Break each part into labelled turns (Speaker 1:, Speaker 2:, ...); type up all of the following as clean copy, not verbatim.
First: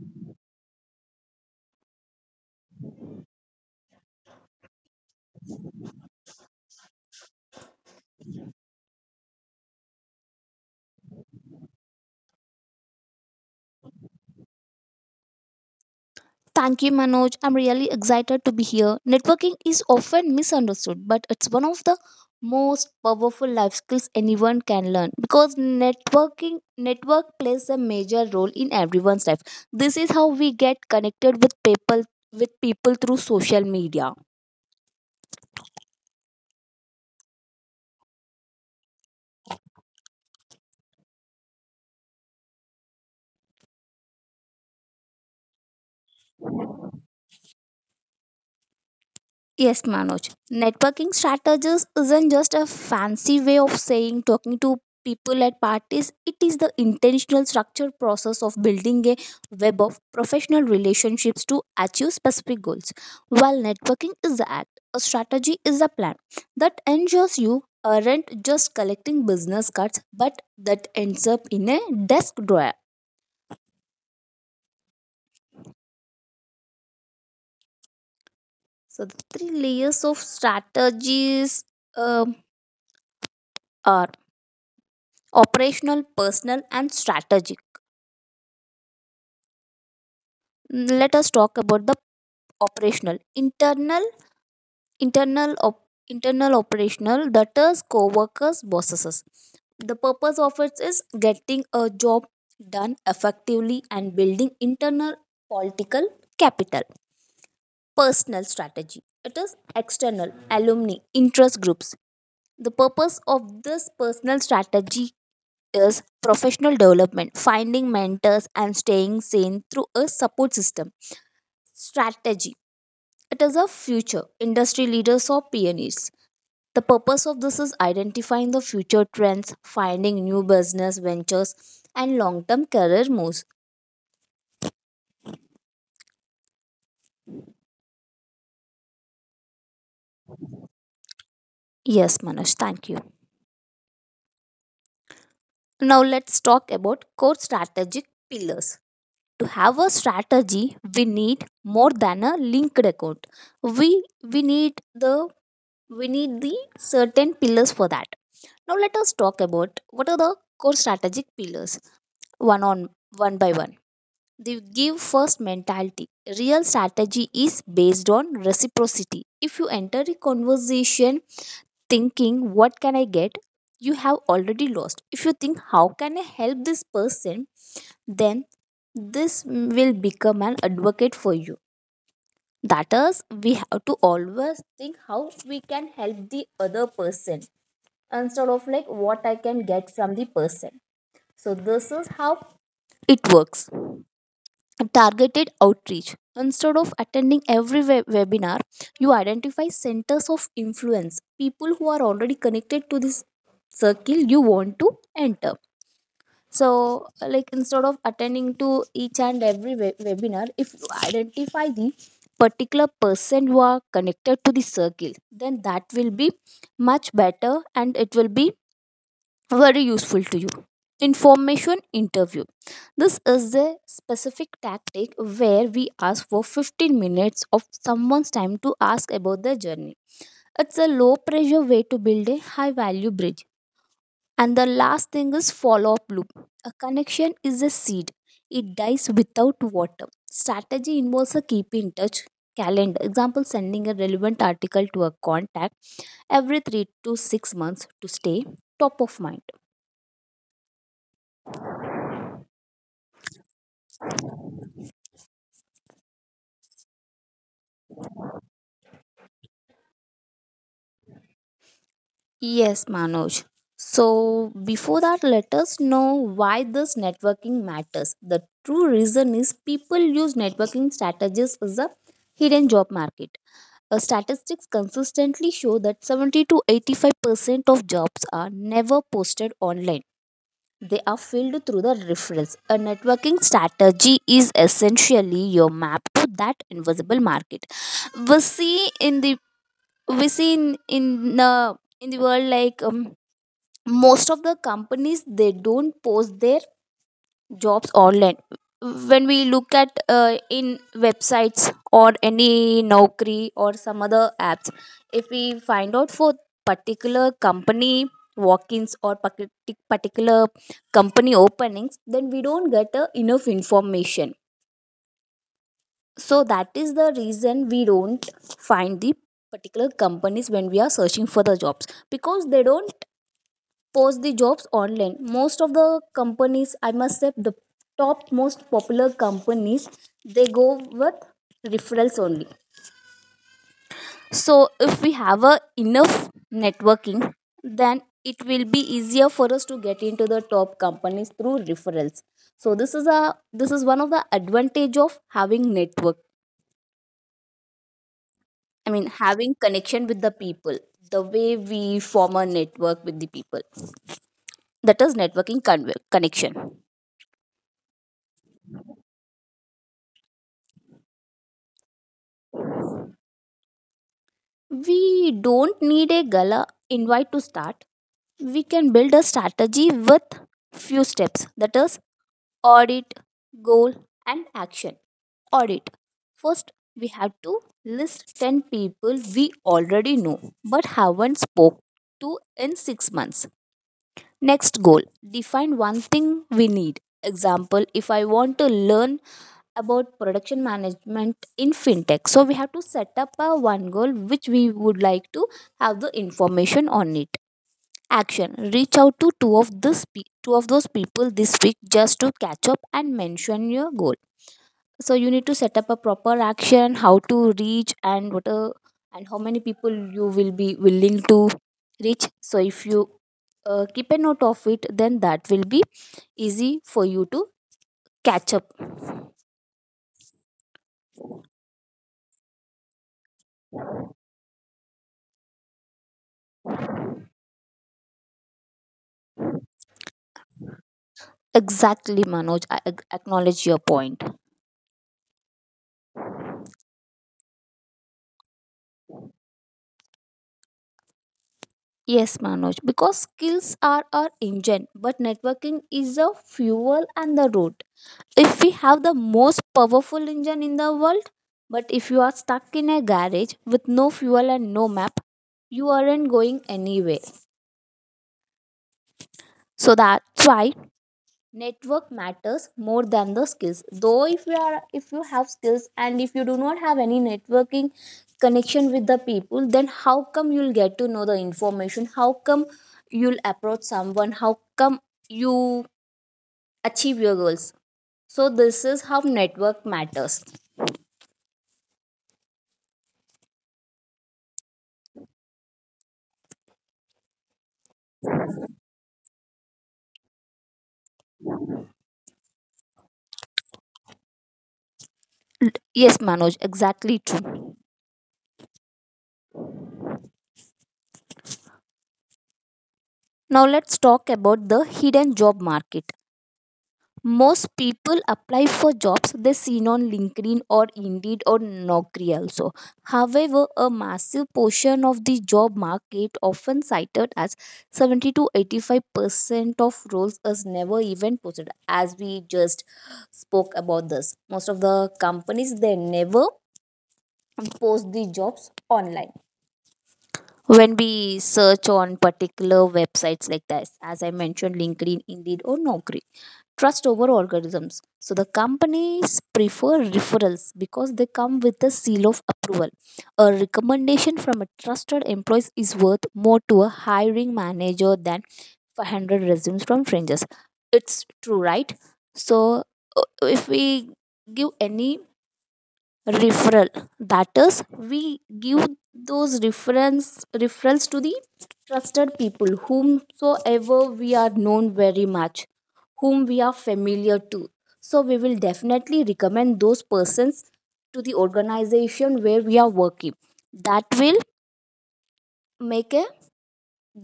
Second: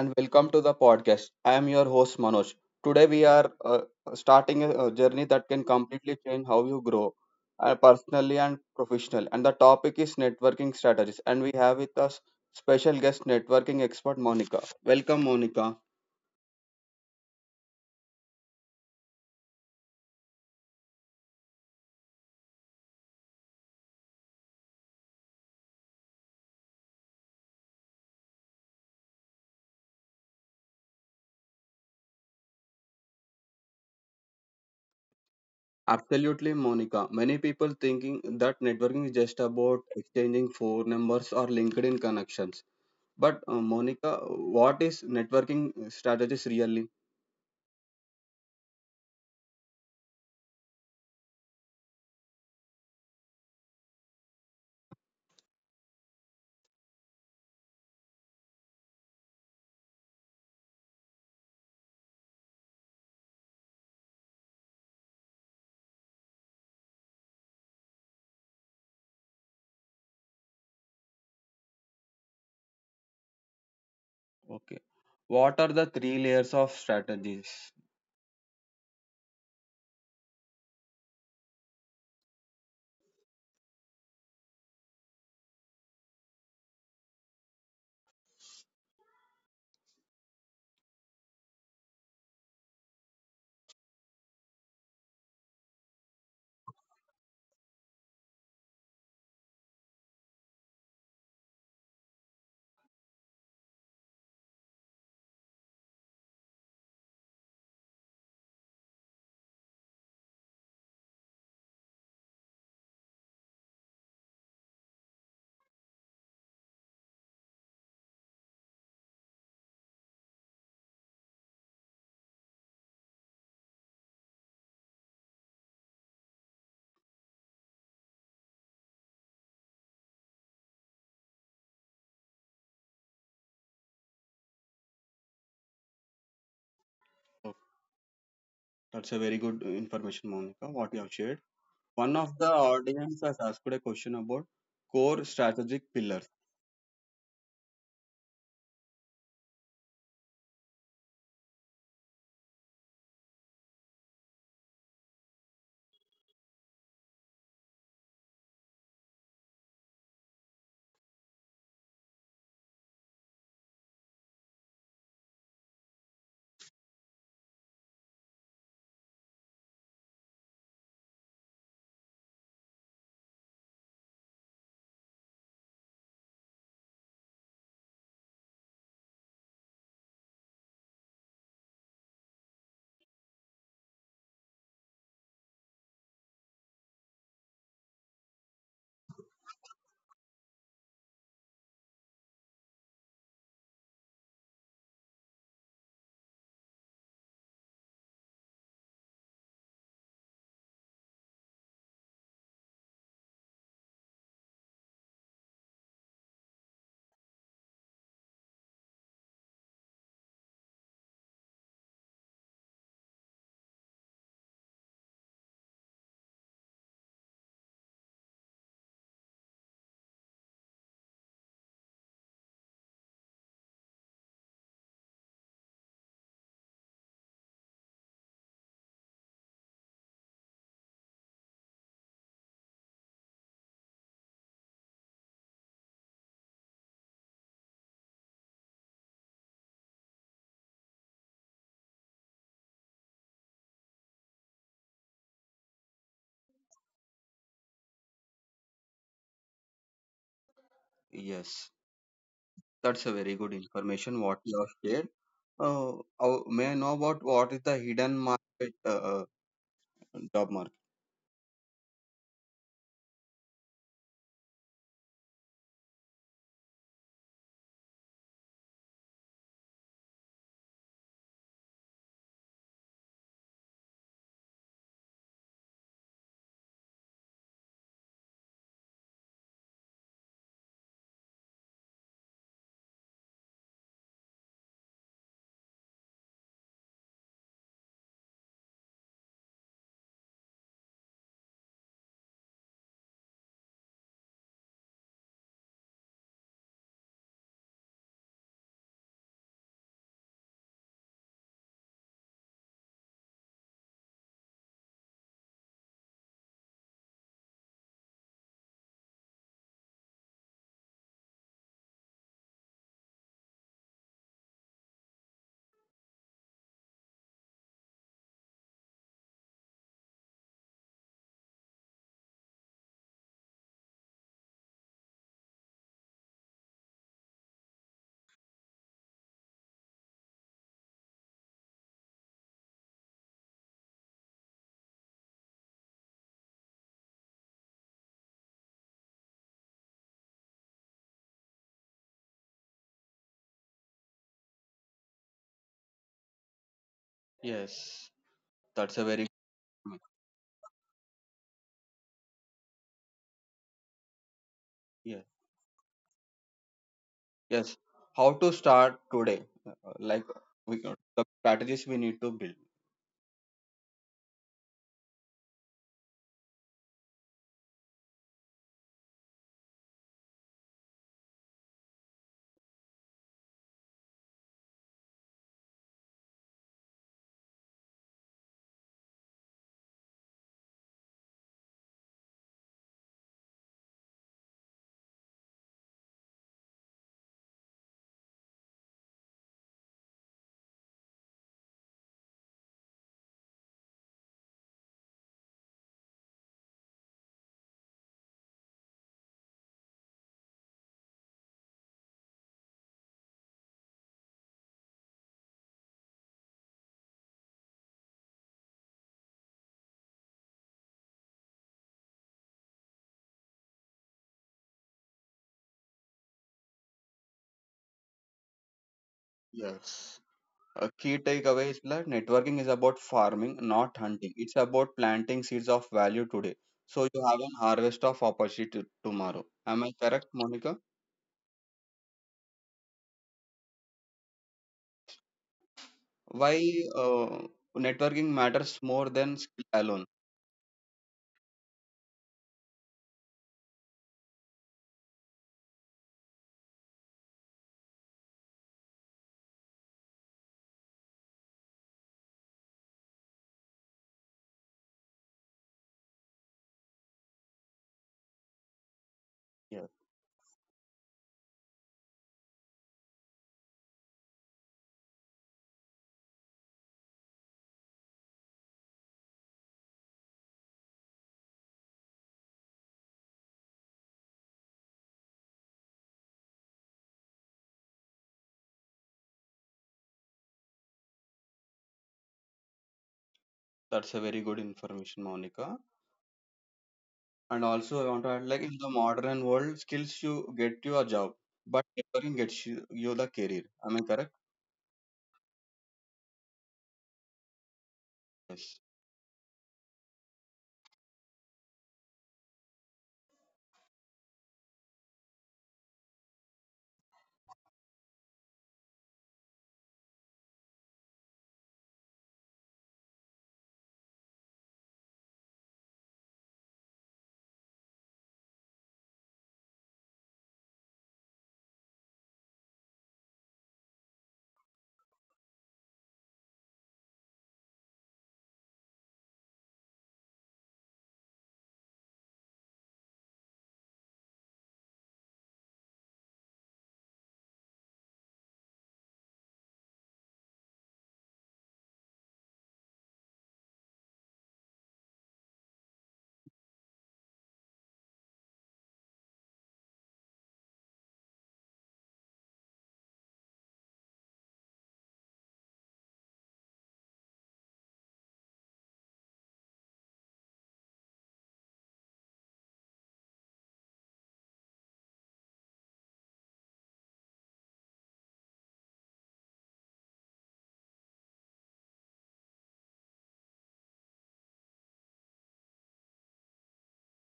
Speaker 1: and welcome to the podcast. I am your host, Manoj. Today, we are starting a journey that can completely change how you grow, personally and professional. And the topic is networking strategies. And we have with us special guest networking expert, Monica. Welcome, Monica.
Speaker 2: Thank you, Manoj. I'm really excited to be here. Networking is often misunderstood, but it's one of the most powerful life skills anyone can learn because networking network plays a major role in everyone's life. This is how we get connected with people through social media.
Speaker 1: Absolutely, Monica. Many people thinking that networking is just about exchanging phone numbers or LinkedIn connections. But, Monica, what is networking strategies really?
Speaker 2: Yes, Manoj. Networking strategies isn't just a fancy way of saying talking to people at parties. It is the intentional structured process of building a web of professional relationships to achieve specific goals. While networking is the act, a strategy is a plan that ensures you aren't just collecting business cards but that ends up in a desk drawer.
Speaker 1: Okay. What are the three layers of strategies?
Speaker 2: So the three layers of strategies um, are operational, personal, and strategic. Let us talk about the operational internal internal op, internal operational, that is co-workers, bosses. The purpose of it is getting a job done effectively and building internal political capital. Personal strategy, it is external, alumni, interest groups. The purpose of this personal strategy is professional development, finding mentors, and staying sane through a support system. Strategy, it is a future, industry leaders or pioneers. The purpose of this is identifying the future trends, finding new business ventures, and long term career moves.
Speaker 1: Oh, that's a very good information, Monica, what you have shared.
Speaker 2: Yes,
Speaker 1: One of the
Speaker 2: Manoj, thank you.
Speaker 1: audience has asked a question about core strategic
Speaker 2: Now
Speaker 1: pillars.
Speaker 2: let's talk about core strategic pillars. To have a strategy, we need more than a linked account. We need the certain pillars for that. Now let us talk about what are the core strategic pillars one on one by one. They give first mentality. Real strategy is based on reciprocity. If you enter a conversation thinking, what can I get? You have already lost. If you think, how can I help this person? Then this will become an advocate for you. That is, we have to always think how we can help the other person instead of like what I can get from the person. So this is how it works. Targeted outreach, instead of attending every webinar, you identify centers of influence, people who are already connected to this circle you want to enter. So, like, instead of attending to each and every webinar, if you identify the particular person who are connected to the circle, then that will be much better and it will be very useful to you. Information interview, this is a specific tactic where we ask for 15 minutes of someone's time to ask about their journey. It's a low pressure way to build a high value bridge. And the last thing is follow up loop. A connection is a seed, it dies without water. Strategy involves a keep in touch calendar. Example, sending a relevant article to a contact every 3 to 6 months to stay top of mind.
Speaker 1: Yes, that's a very good information, what you have shared. Uh, may I know about what is the hidden market, uh, job market?
Speaker 2: Yes, Manoj. So, before that, let us know why this networking matters. The true reason is people use networking strategies as a hidden job market. Statistics consistently show that 70 to 85% of jobs are never posted online. They are filled through the referrals. A networking strategy is essentially your map to that invisible market. We see in the we see in in the world, most of the companies, they don't post their jobs online. When we look at in websites or any naukri or some other apps, if we find out for particular company walk-ins or particular company openings, then we don't get enough information. So that is the reason we don't find the particular companies when we are searching for the jobs, because they don't post the jobs online. Most of the companies, I must say, the top most popular companies, they go with referrals only. So if we have a enough networking, then it will be easier for us to get into the top companies through referrals. So this is one of the advantage of having network,
Speaker 1: Yes,
Speaker 2: I
Speaker 1: that's a
Speaker 2: mean
Speaker 1: very
Speaker 2: having
Speaker 1: good.
Speaker 2: connection with the people. The way we form a network with the people, that is
Speaker 1: Yes,
Speaker 2: networking connection.
Speaker 1: yes. How to start today? Like we got the strategies we need to build.
Speaker 2: We don't need a gala invite to start. We can build a strategy with few steps, that is audit, goal and action. Audit. First, we have to list 10 people we already know but haven't spoke to in 6 months. Next, goal, define one thing we need. Example, if I want to learn about production management in fintech, so we have to set up a one goal which we would like to have the information on it. Action, reach out to two of those people this week just to catch up and mention your goal. So you need to set up a proper action, how to reach and what a, and how many people you will be willing to reach. So if you keep a note of it, then that will be easy for you to catch up.
Speaker 1: Yes. A key takeaway is that networking is about farming, not hunting. It's about planting seeds of value today, so you have an harvest of opportunity tomorrow. Am I correct, Monica?
Speaker 2: Exactly, Manoj, I acknowledge your point.
Speaker 1: Why uh, networking matters more than skill alone?
Speaker 2: Yes, Manoj, because skills are our engine but networking is the fuel and the road. If we have the most powerful engine in the world, but if you are stuck in a garage with no fuel and no map, you aren't going anywhere.
Speaker 1: Yeah,
Speaker 2: So that's why network matters more than the skills. Though if you are, if you have skills and if you do not have any networking connection with the people, then how come you'll get to know the information, how come you'll approach someone, how come you achieve your goals? So this is how network matters.
Speaker 1: that's a very good information, Monica. And also, I want to add, like in the modern world, skills you get you a job, but networking gets you, the career. Am I correct?
Speaker 2: L- Yes, Manoj, exactly true.
Speaker 1: Yes.
Speaker 2: Now let's talk about the hidden job market. Most people apply for jobs they seen on LinkedIn or Indeed or Naukri also. However, a massive portion of the job market, often cited as 70 to 85% of roles, is never even posted. As we just spoke about this, most of the companies they never post the jobs online when we search on particular websites, like this, as I mentioned, LinkedIn, Indeed or Naukri. Trust over algorithms, so the companies prefer referrals because they come with a seal of approval. A recommendation from a trusted employee is worth more to a hiring manager than 500 resumes from strangers. It's true, right? So uh, if we give any referral, that is, we give those reference referrals to the trusted people whomsoever we are known very much, whom we are familiar to. So we will definitely recommend those persons to the organization where we are working. That will make a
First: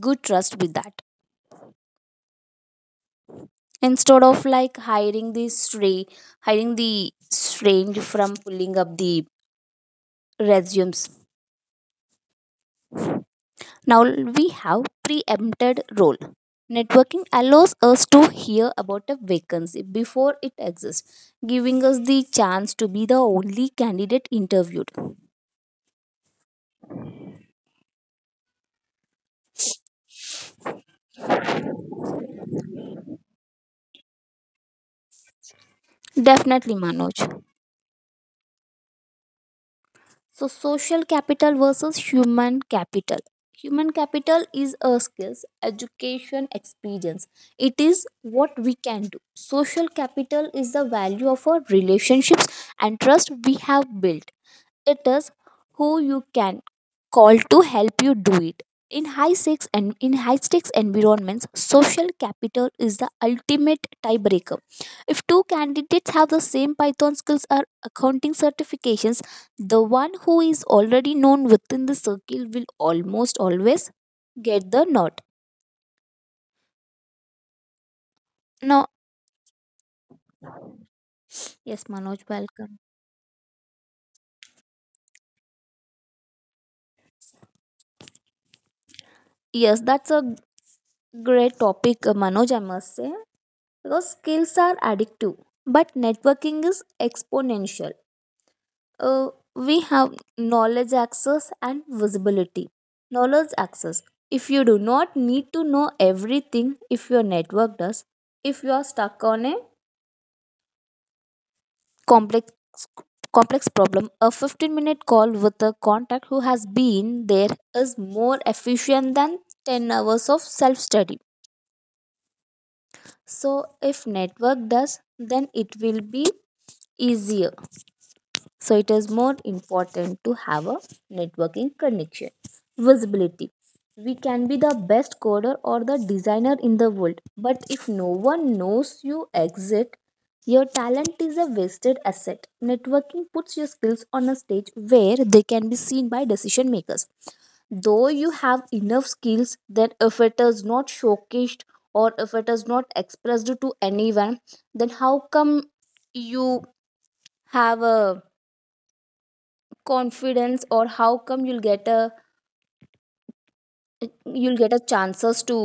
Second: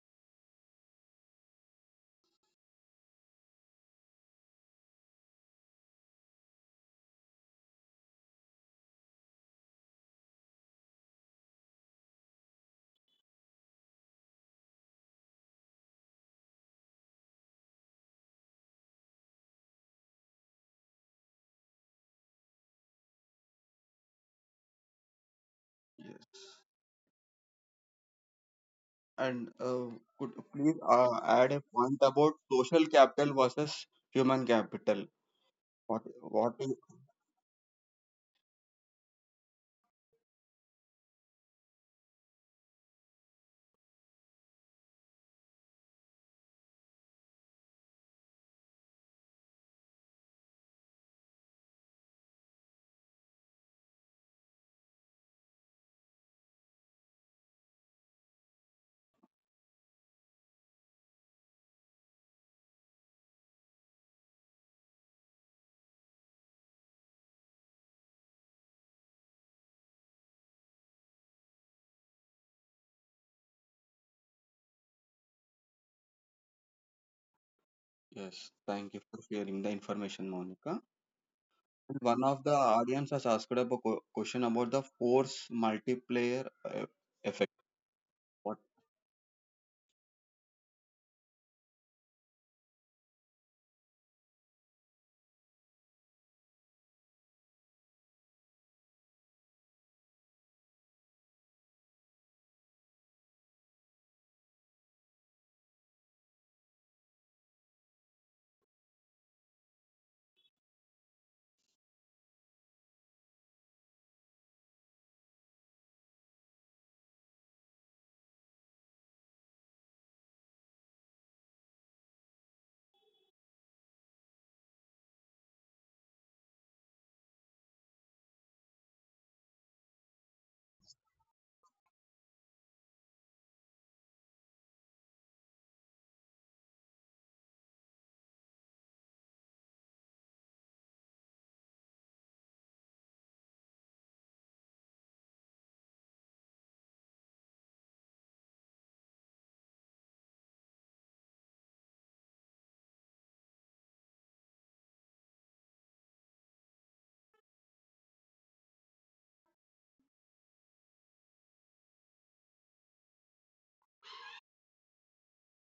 Speaker 2: good trust with that, instead of like hiring the strange from pulling up the resumes. Now we have preempted role. Networking allows us to hear about a vacancy before it exists, giving us the chance to be the only candidate interviewed.
Speaker 1: And could you please add a point about social capital versus human capital? What is.
Speaker 2: Definitely, Manoj. So, social capital versus human capital. Human capital is a skills, education, experience. It is what we can do. Social capital is the value of our relationships and trust we have built. It is who you can call to help you do it. In high stakes environments, social capital is the ultimate tiebreaker. If two candidates have the same Python skills or accounting certifications, the one who is already known within the circle will almost always get the nod.
Speaker 1: Yes,
Speaker 2: Now,
Speaker 1: thank you for sharing the information, Monica.
Speaker 2: yes,
Speaker 1: And
Speaker 2: Manoj,
Speaker 1: one of the
Speaker 2: welcome.
Speaker 1: audience has asked a question about the force multiplier effect. What?
Speaker 2: Yes, that's a great topic, Manoj, I must say. Because skills are addictive but networking is exponential. uh, we have knowledge access and visibility. Knowledge access, if you do not need to know everything, if your network does. If you are stuck on a complex complex problem, a 15-minute call with a contact who has been there is more efficient than 10 hours of self study. So if network does, then it will be easier. So it is more important to have a networking connection. Visibility. We can be the best coder or the designer in the world, but if no one knows you exist, your talent is a wasted asset. Networking puts your skills on a stage where they can be seen by decision makers. Though you have enough skills, then if it is not showcased or if it is not expressed to anyone, then how come you have a confidence or how come you'll get a chances to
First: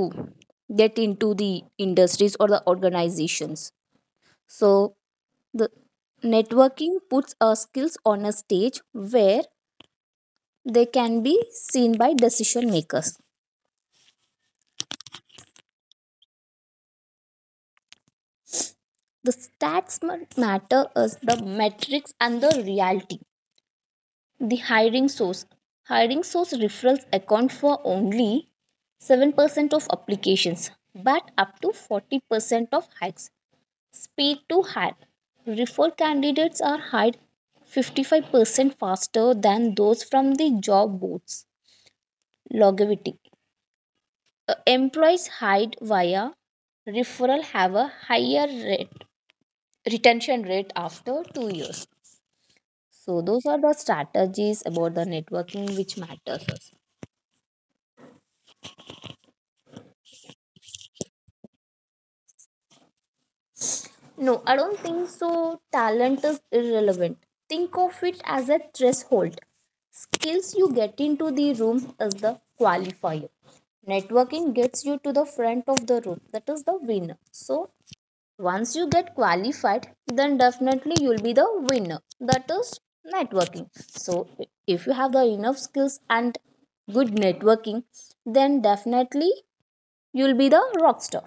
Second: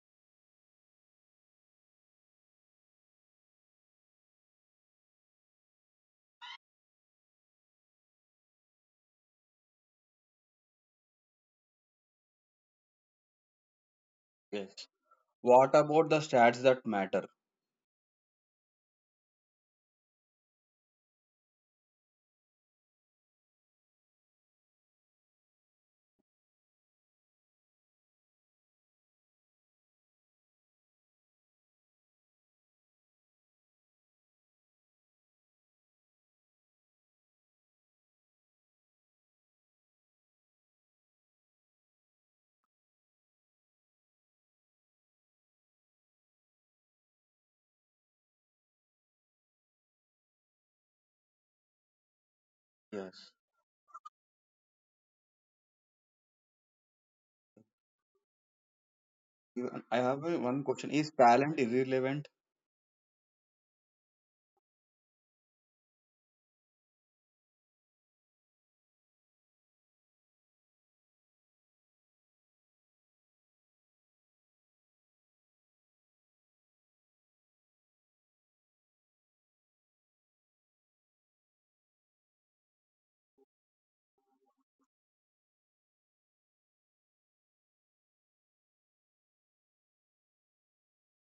Speaker 2: get into the industries or the organizations. So the networking puts our skills on a stage where they can be seen by decision makers.
Speaker 1: Yes. What about the stats that matter?
Speaker 2: The stats matter as the metrics and the reality. The hiring source Hiring source referrals account for only 7% of applications but up to 40% of hikes. Speed to hide. Referred candidates are hired 55% faster than those from the job boards. Longevity. Employees hired via referral have a higher rate, retention rate after 2 years. So
Speaker 1: Yes.
Speaker 2: those are the strategies about the networking which matters us.
Speaker 1: Even, I have a one question. Is talent irrelevant?
Speaker 2: No, I don't think so. Talent is irrelevant. Think of it as a threshold. Skills you get into the room is the qualifier. Networking gets you to the front of the room. That is the winner. So once you get qualified, then definitely you'll be the winner. That is networking. So if you have the enough skills and good networking, then definitely you'll be the rock star.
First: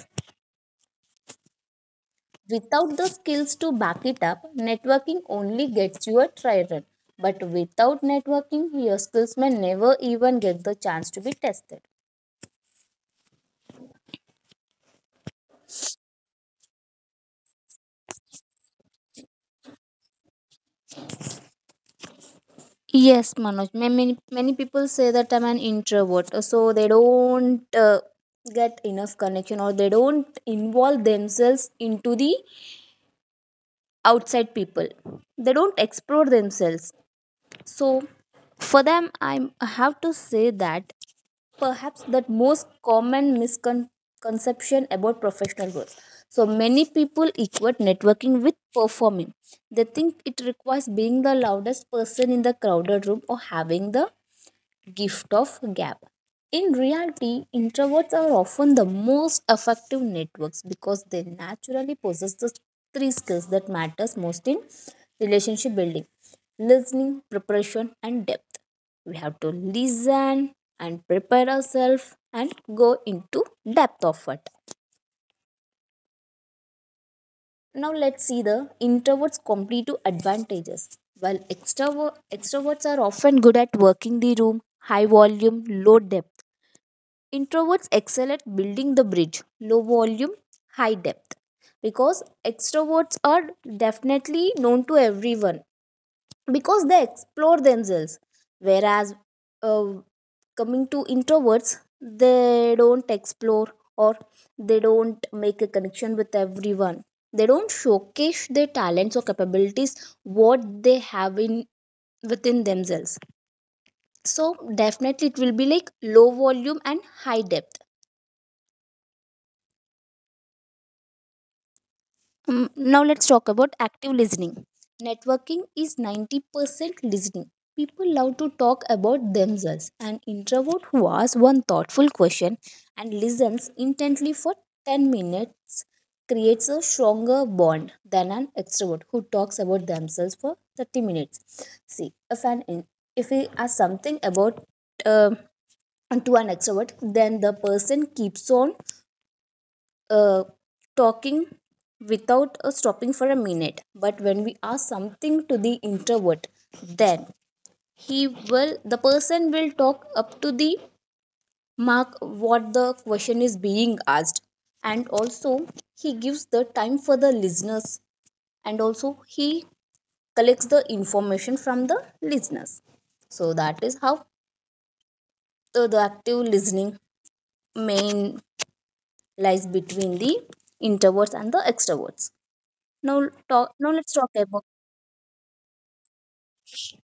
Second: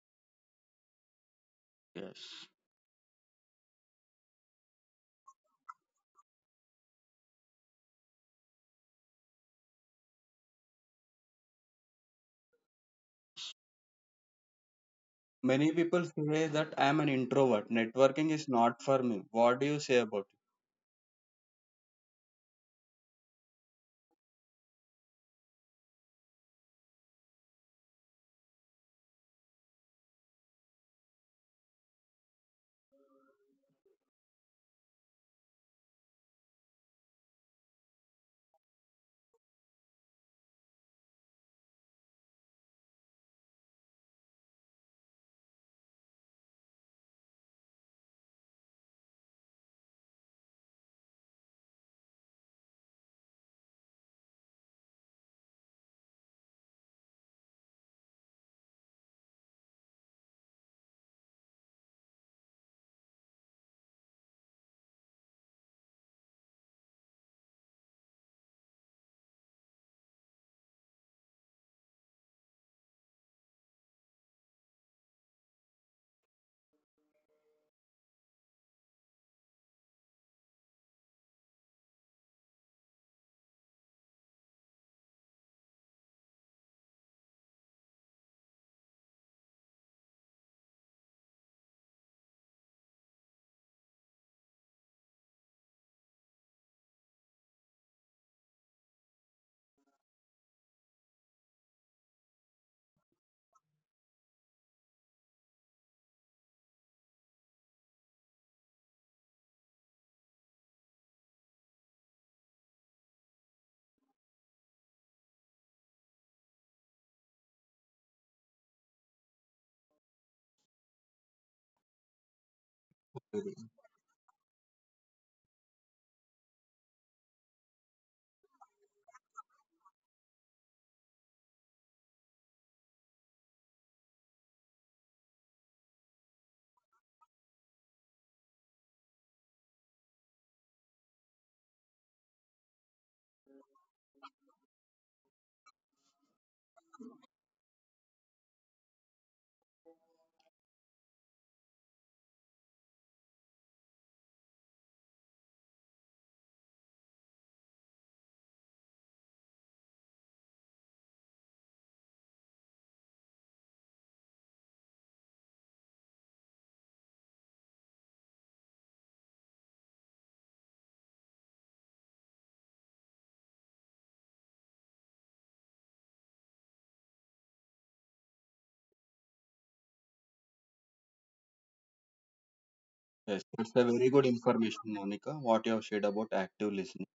Speaker 1: Yes.
Speaker 2: Without the skills to back it up, networking only gets you a try run. But without networking, your skills may never even get the chance to be tested.
Speaker 1: Many people say that I am an introvert. Networking is not for me. What do you say about?
Speaker 2: Yes, Manoj. Many people say that I'm an introvert, so they don't get enough connection or they don't involve themselves into the outside people. They don't explore themselves. So for them, I have to say that perhaps the most common misconception about professional growth. So many people equate networking with performing. They think it requires being the loudest person in the crowded room or having the gift of gab. In reality, introverts are often the most effective networks because they naturally possess the three skills that matters most in relationship building: listening, preparation, and depth. We have to listen and prepare ourselves and go into depth of it. Now let's see the introverts' competitive advantages. While extroverts are often good at working the room, high volume, low depth, introverts excel at building the bridge, low volume, high depth. Because extroverts are definitely known to everyone because they explore themselves. Whereas, uh, coming to introverts, they don't explore or they don't make a connection with everyone. They don't showcase their talents or capabilities what they have in within themselves. So definitely it will be like low volume and high depth. Now let's talk about active listening. Networking is 90% listening. People love to talk about themselves. An introvert who asks one thoughtful question and listens intently for 10 minutes creates a stronger bond than an extrovert who talks about themselves for 30 minutes. See, if an in- if we ask something about uh, to an extrovert, then the person keeps on uh, talking without stopping for a minute, but when we ask something to the introvert, then he will the person will talk up to the mark what the question is being asked, and also he gives the time for the listeners, and also he collects the information from the listeners. So that is how the active listening main lies between the introverts and the extroverts. Now
Speaker 1: Yes, it's
Speaker 2: Now
Speaker 1: a
Speaker 2: let's
Speaker 1: very
Speaker 2: talk
Speaker 1: good
Speaker 2: about,
Speaker 1: information, Monica, what you have shared about active listening.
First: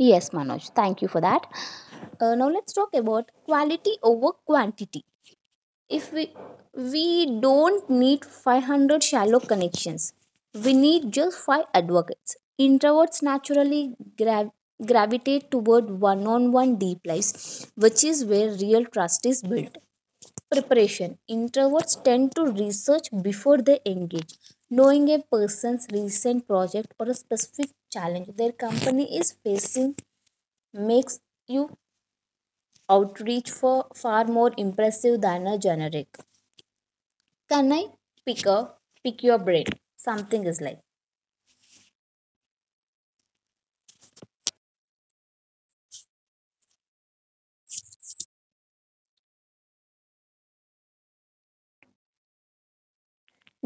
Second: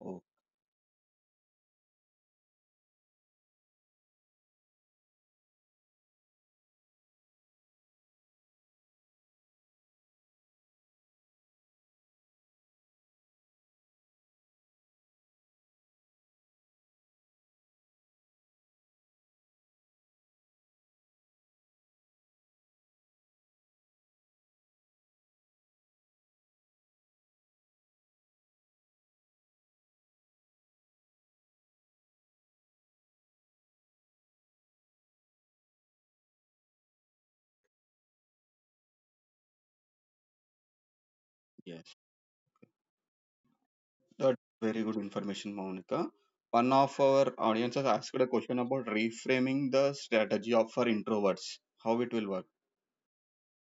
Speaker 1: Oh,
Speaker 2: Manoj. Thank you for that. Now let's talk about quality over quantity. If we don't need 500 shallow connections, we need just five advocates. Introverts naturally gravitate toward one-on-one deep lives, which is where real trust is built. Preparation: introverts tend to research before they engage. Knowing a person's recent project or a specific challenge their company is facing makes you outreach for far more impressive than a generic. Can I pick a pick your brain? Something is like,
Speaker 1: yes, that's very good information, Monica. One of our audience has asked a question about reframing the strategy of for introverts. How it will work?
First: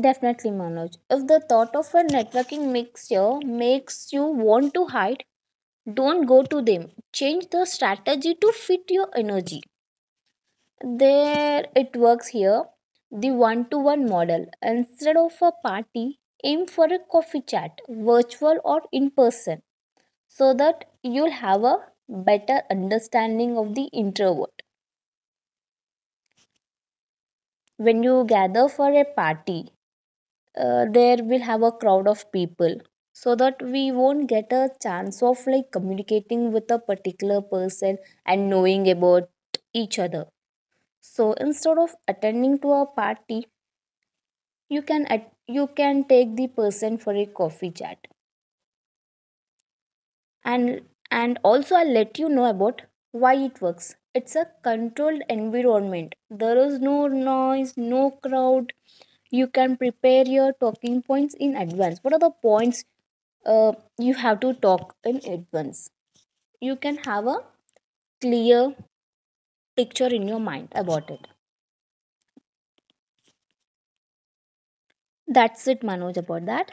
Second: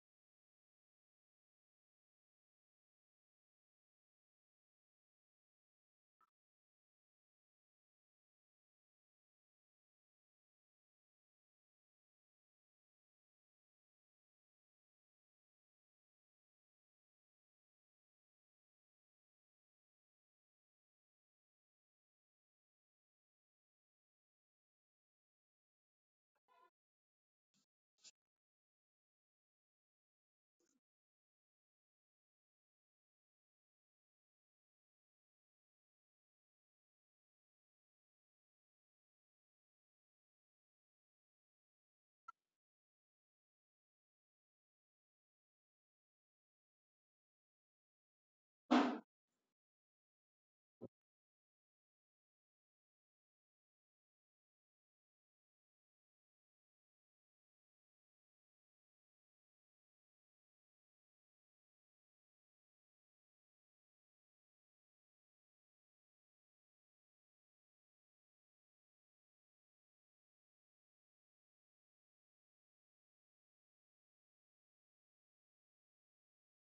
Speaker 2: definitely, Manoj. If the thought of a networking mixture makes you want to hide, don't go to them. Change the strategy to fit your energy. There it works here. The one to one model. Instead of a party, aim for a coffee chat, virtual or in person, so that you'll have a better understanding of the introvert. When you gather for a party, there will have a crowd of people, so that we won't get a chance of like communicating with a particular person and knowing about each other. So instead of attending to a party, you can take the person for a coffee chat, and and also I'll let you know about why it works. It's a controlled environment, there is no noise, no crowd. You can prepare your talking points in advance, what are the points uh, you have to talk in advance. You can have a clear picture in your mind about it. That's it, Manoj, about that.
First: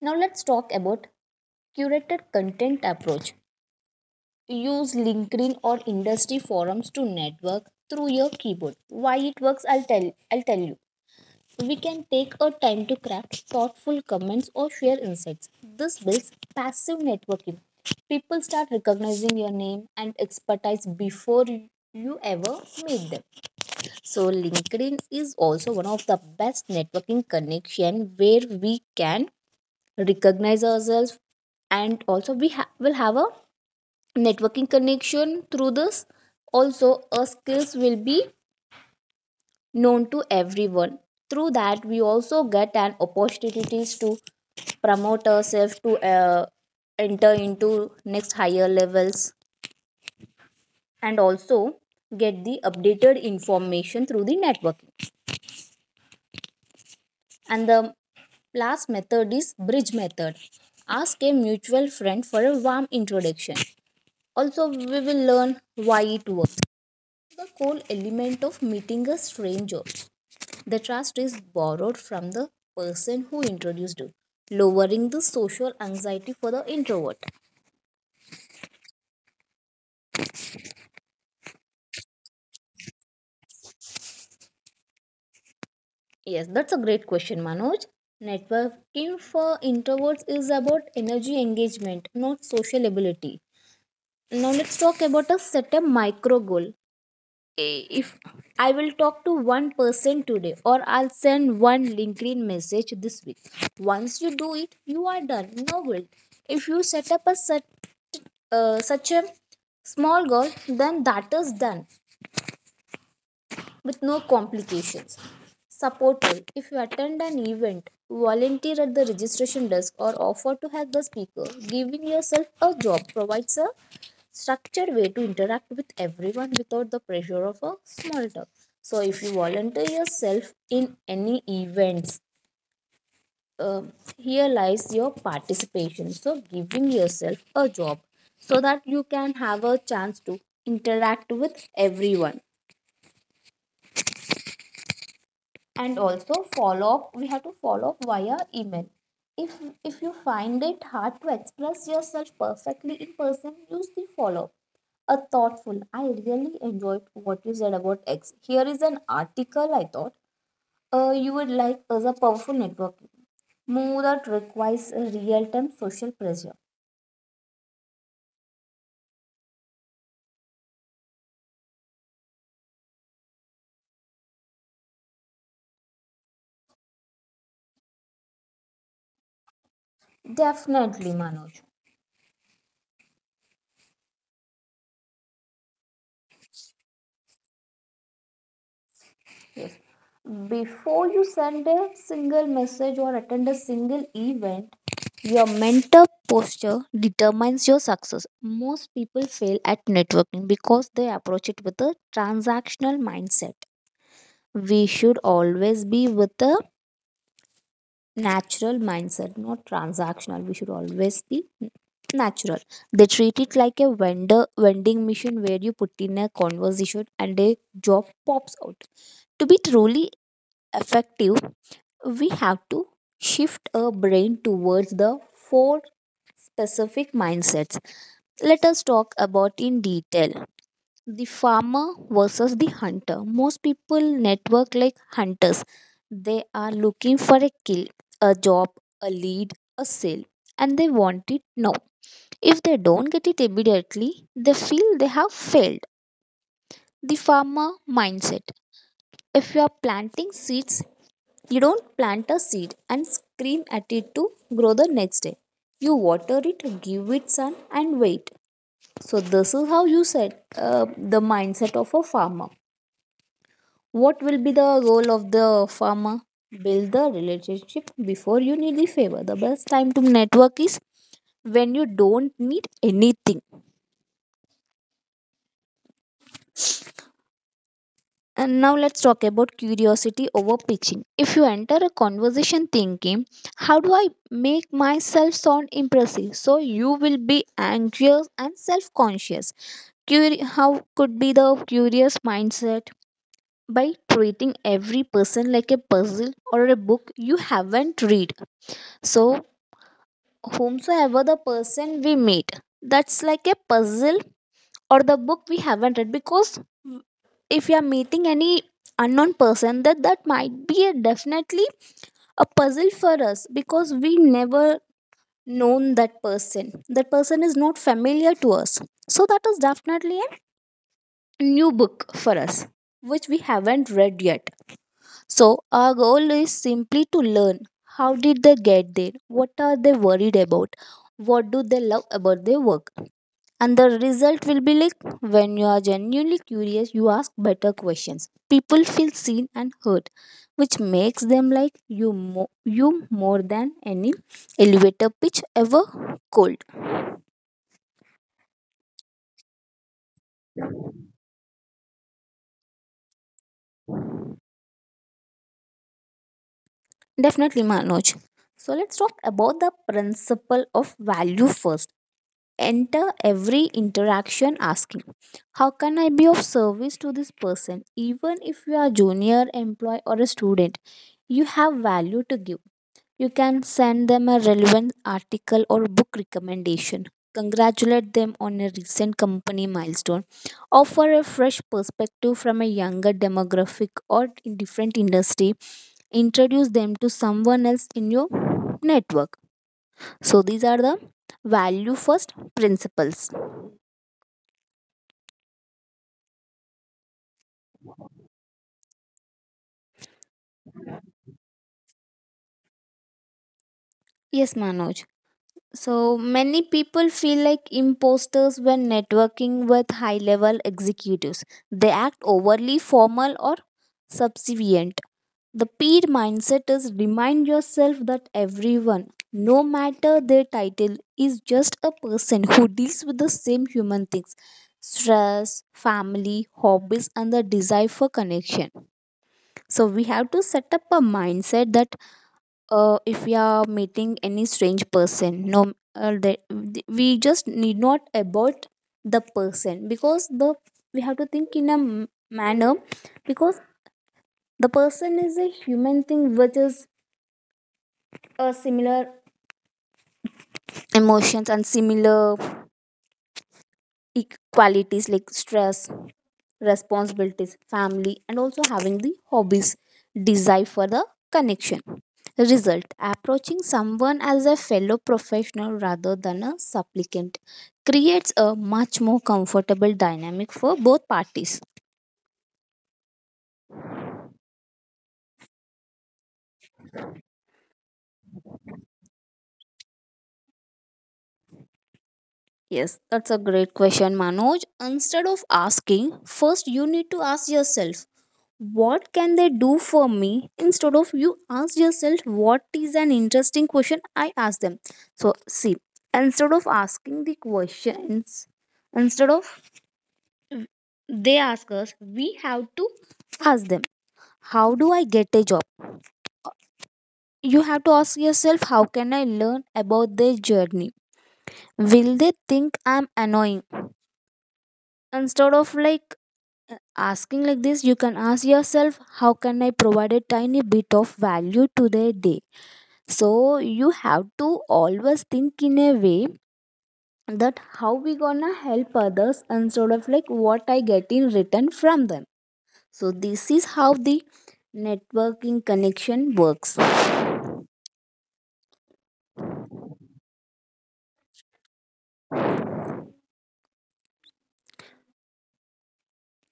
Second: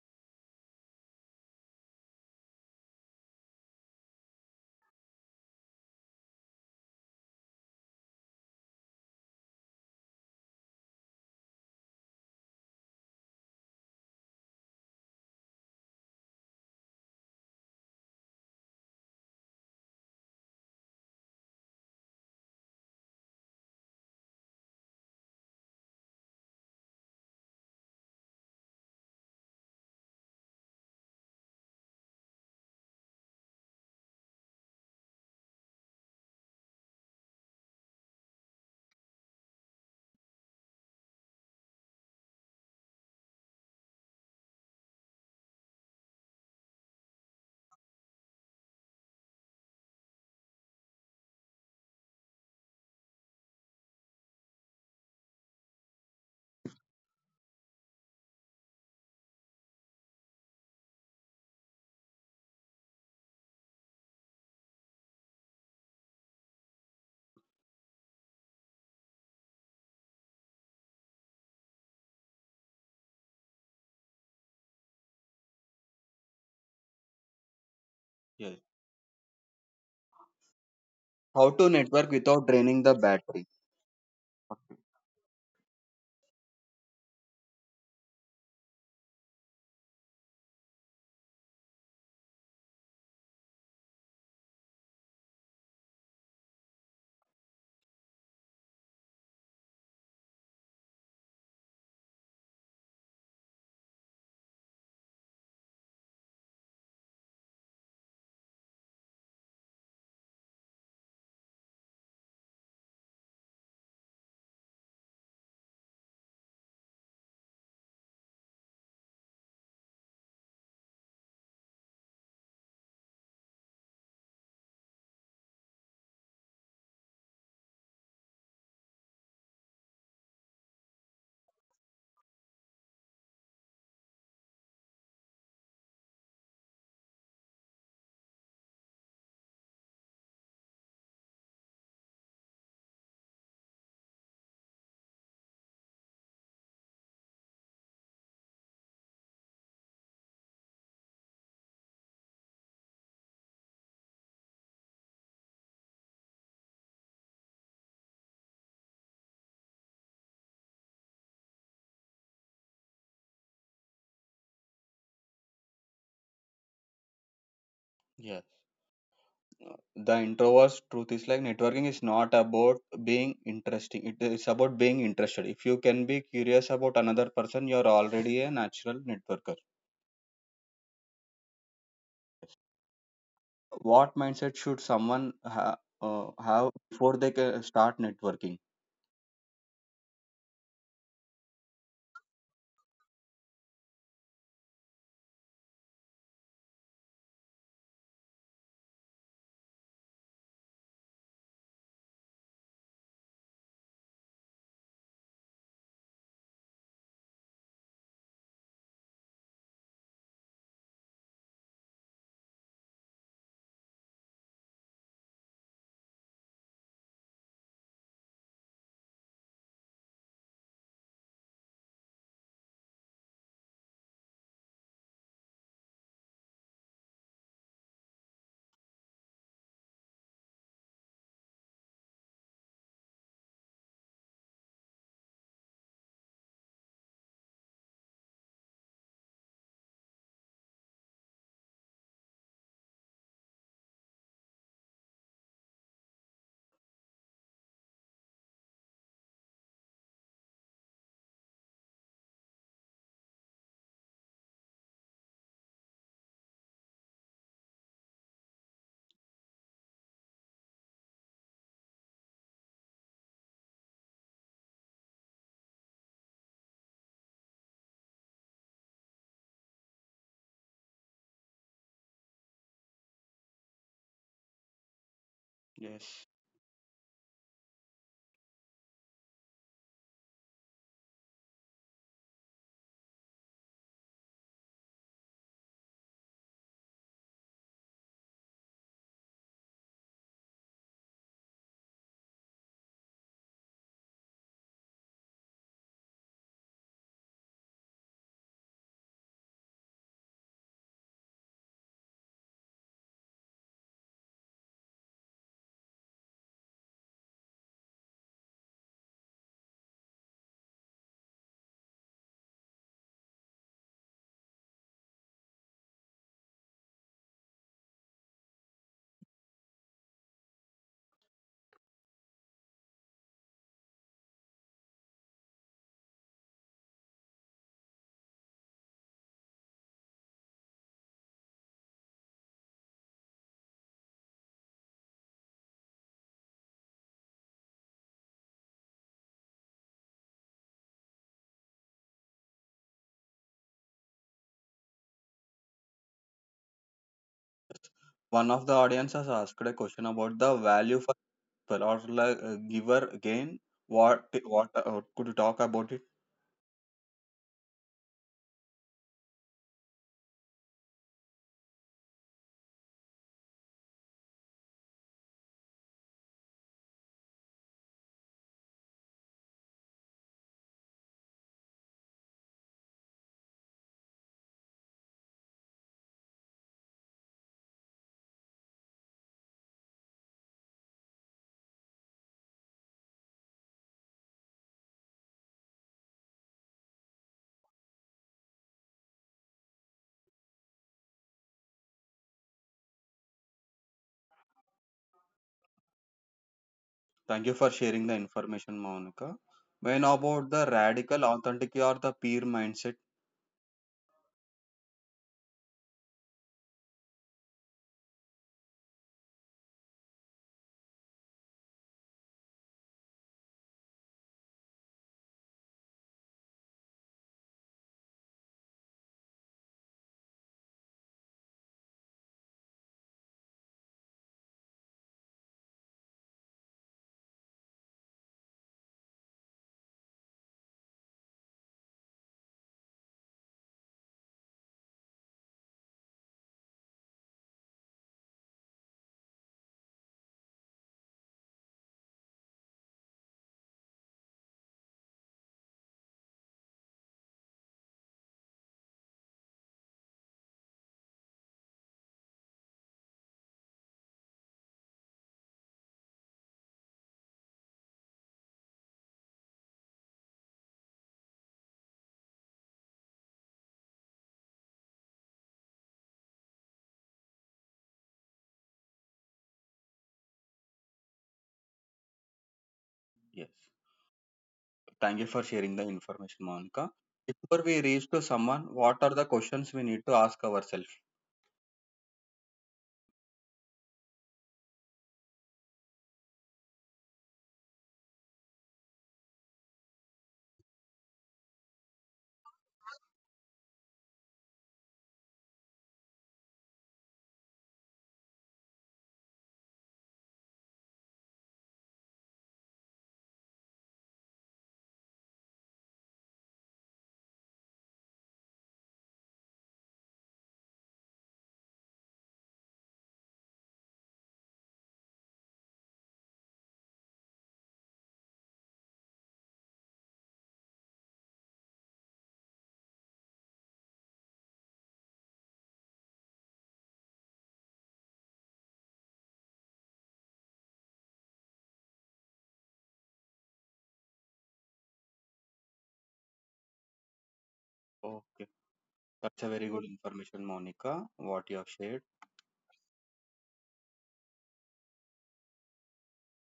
Speaker 2: Now let's talk about curated content approach. Use LinkedIn or industry forums to network through your keyboard. Why it works, I'll tell you. We can take our time to craft thoughtful comments or share insights. This builds passive networking. People start recognizing your name and expertise before you ever meet them. So LinkedIn is also one of the best networking connection where we can recognize ourselves, and also will have a networking connection through this. Also our skills will be known to everyone. Through that we also get an opportunities to promote ourselves to enter into next higher levels, and also get the updated information through the networking. And the last method is bridge method. Ask a mutual friend for a warm introduction. Also we will learn why it works. The core element of meeting a stranger. The trust is borrowed from the person who introduced you, lowering the social anxiety for the introvert.
Speaker 1: Yes. How to network without draining the battery?
Speaker 2: Yes, that's a great question, Manoj. Networking for introverts is about energy engagement, not social ability. Now let's talk about a set a micro goal. If I will talk to one person today or I'll send one LinkedIn message this week. Once you do it, you are done. No guilt. If you set up a such a small goal, then that is done with no complications. Supporter: if you attend an event, volunteer at the registration desk or offer to help the speaker, giving yourself a job provides a structured way to interact with everyone without the pressure of a small talk. So, if you volunteer yourself in any events, um here lies your participation. So, giving yourself a job so that you can have a chance to interact with everyone. And also follow up. We have to follow up via email. if if you find it hard to express yourself perfectly in person, use the follow up. A thoughtful "I really enjoyed what you said about X, here is an article I thought you would like" as a powerful network move that requires real-time social pressure.
Speaker 1: Yes. The introvert's truth is like networking is not about being interesting. It is about being interested. If you can be curious about another person, you are already a natural networker.
Speaker 2: Definitely, Manoj.
Speaker 1: What mindset should someone have before they can start networking?
Speaker 2: Before you send a single message or attend a single event, your mental posture determines your success. Most people fail at networking because they approach it with a transactional mindset. We should always be with a natural mindset, not transactional. We should always be natural. They treat it like a vendor vending machine where you put in a conversation and a job pops out. To be truly effective, we have to shift our brain towards the four specific mindsets. Let us talk about in detail. The farmer versus the hunter. Most people network like hunters. They are looking for a kill, a job, a lead, a sale, and they want it now. If they don't get it immediately, they feel they have failed. The farmer mindset. If you are planting seeds, you don't plant a seed and scream at it to grow the next day. You water it, give it sun, and wait. So, this is how you set the mindset of a farmer. What will be the goal of the farmer? Build the relationship before you need the favor. The best time to network is when you don't need anything.
Speaker 1: Yes.
Speaker 2: And now let's talk about curiosity over pitching. If you enter a conversation thinking, how do I make myself sound impressive? So you will be anxious and self conscious. How could be the curious mindset? By treating every person like a puzzle or a book you haven't read. So, whomsoever the person we meet, that's like a puzzle or the book we haven't read. Because if you are meeting any unknown person, that might be a definitely a puzzle for us, because we never known that person, that person is not familiar to us, so that is definitely a new book for us, which we haven't read yet. So our goal is simply to learn, how did they get there, what are they worried about, what do they love about their work. And the result will be like, when you are genuinely curious, you ask better questions, people feel seen and heard, which makes them like you more than any elevator pitch ever could.
Speaker 1: One of the audience has asked a question about the value for people or like, giver gain. What could you talk about it?
Speaker 2: Definitely, Manoj. So let's talk about the principle of value first. Enter every interaction asking, how can I be of service to this person? Even if you are junior employee or a student, you have value to give. You can send them a relevant article or book recommendation. Congratulate them on a recent company milestone. Offer a fresh perspective from a younger demographic or in different industry. Introduce them to someone else in your network. So these are the value first principles.
Speaker 1: Thank you for sharing the information, Monica. When about the radical authenticity or the peer mindset?
Speaker 2: Yes, Manoj. So many people feel like imposters when networking with high level executives. They act overly formal or subservient. The peer mindset is remind yourself that everyone, no matter their title, is just a person who deals with the same human things: stress, family, hobbies, and the desire for connection. So we have to set up a mindset that if we are meeting any strange person, no, that we just need not about the person, because the we have to think in a manner, because the person is a human thing which is similar emotions and similar e- qualities like stress, responsibilities, family, and also having the hobbies, desire for the connection. Result: approaching someone as a fellow professional rather than a supplicant creates a much more comfortable dynamic for both parties.
Speaker 1: Yes. Thank you for sharing the information, Monica. Before we reach to someone, what are the questions we need to ask ourselves?
Speaker 2: Yes, that's a great question, Manoj. Instead of asking, first you need to ask yourself, what can they do for me? Instead of, you ask yourself, what is an interesting question I ask them? So see, instead of asking the questions, instead of they ask us, we have to ask them. How do I get a job? You have to ask yourself, how can I learn about their journey? Will they think I'm annoying? Instead of like uh, asking like this, you can ask yourself, how can I provide a tiny bit of value to their day? So you have to always think in a way, that how we gonna help others instead of like what I get in return from them. So this is how the networking connection works.
Speaker 1: Okay. That's a very good information, Monica, what you have shared.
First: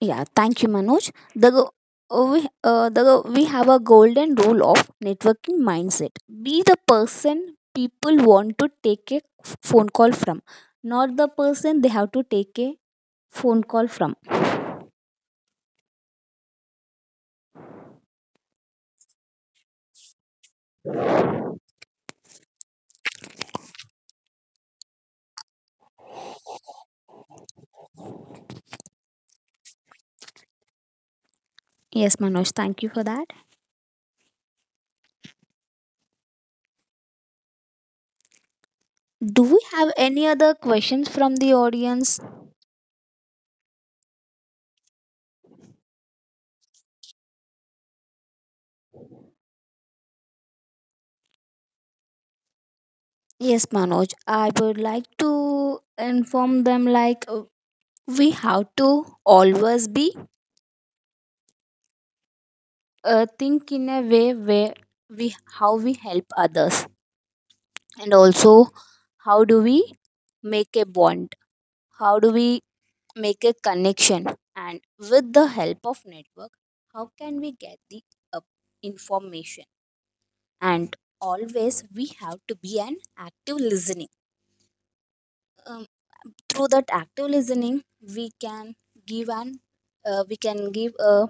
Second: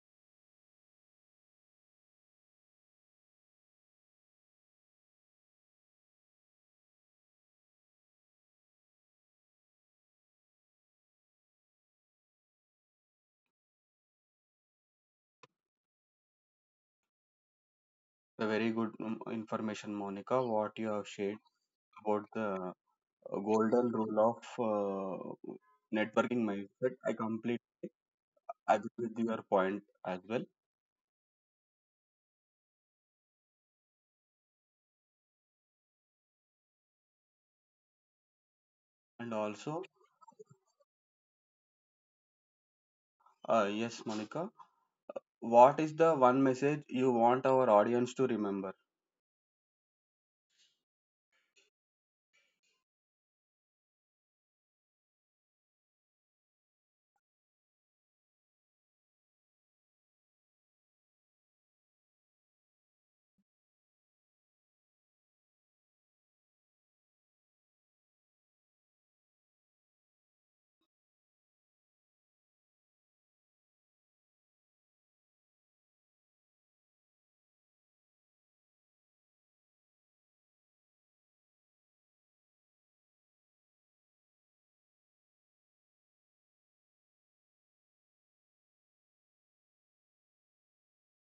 Speaker 2: Yeah, thank you, Manoj. The go- we, the go- We have a golden rule of networking mindset. Be the person people want to take a phone call from, not the person they have to take a phone call from.
Speaker 1: A very good information, Monica, what you have shared about the golden rule of networking mindset. I complete agree with your point as well.
Speaker 2: Yes, Manoj, thank you for that.
Speaker 1: And
Speaker 2: Do we
Speaker 1: also,
Speaker 2: have any other questions from the audience?
Speaker 1: yes, Monica, what is the one message you want our audience to remember?
Speaker 2: Yes, Manoj. I would like to inform them like we have to always be think in a way where we how we help others, and also, how do we make a bond? How do we make a connection? And with the help of network, how can we get the uh, information? And always we have to be an active listening. Uh, Through that active listening we can give an we can give a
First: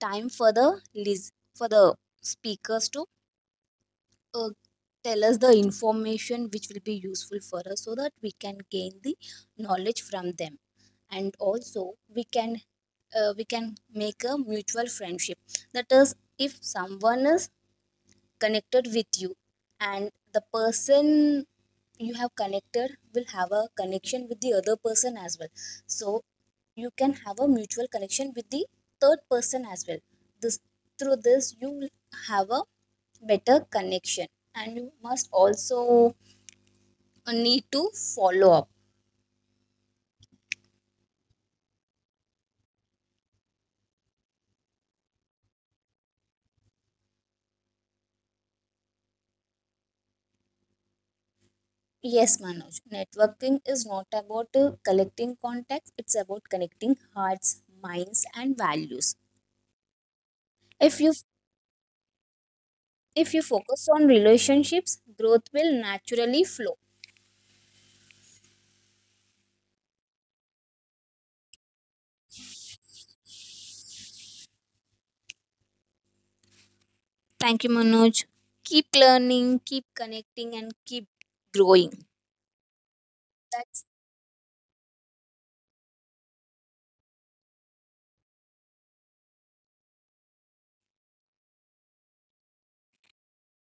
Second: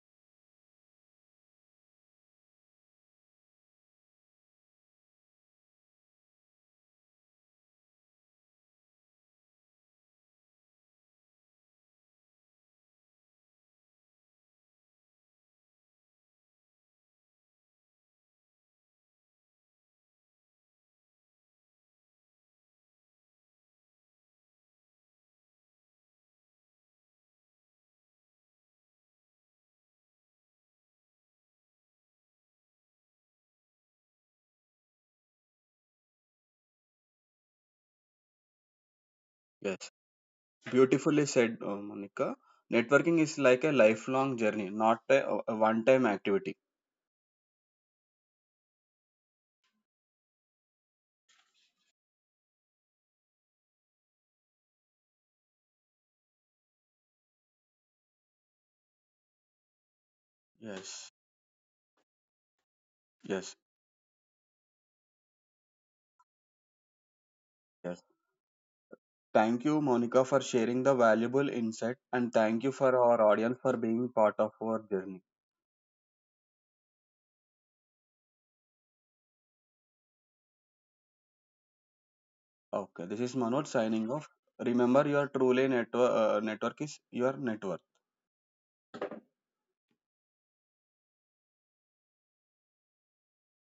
Speaker 2: time for the for the speakers to uh, tell us the information which will be useful for us, so that we can gain the knowledge from them. And also we can make a mutual friendship. That is, if someone is connected with you, and the person you have connected will have a connection with the other person as well. So you can have a mutual connection with the third person as well. This Through this you will have a better connection. And you must also need to follow up.
Speaker 1: Yes, beautifully said, Monica. Networking is like a lifelong journey, not a one-time activity.
Speaker 2: Yes, Manoj, networking is not about collecting contacts, it's about connecting hearts, minds and values. if
Speaker 1: Yes,
Speaker 2: you if you
Speaker 1: yes.
Speaker 2: focus on relationships, growth will naturally flow.
Speaker 1: Yes. Thank you, Monica, for sharing the valuable insight, and thank you for our audience for being part of our journey.
Speaker 2: Thank you, Manoj. Keep learning, keep connecting, and keep growing.
Speaker 1: Okay, this is Manoj
Speaker 2: That's
Speaker 1: signing off. Remember, your truly network is your network.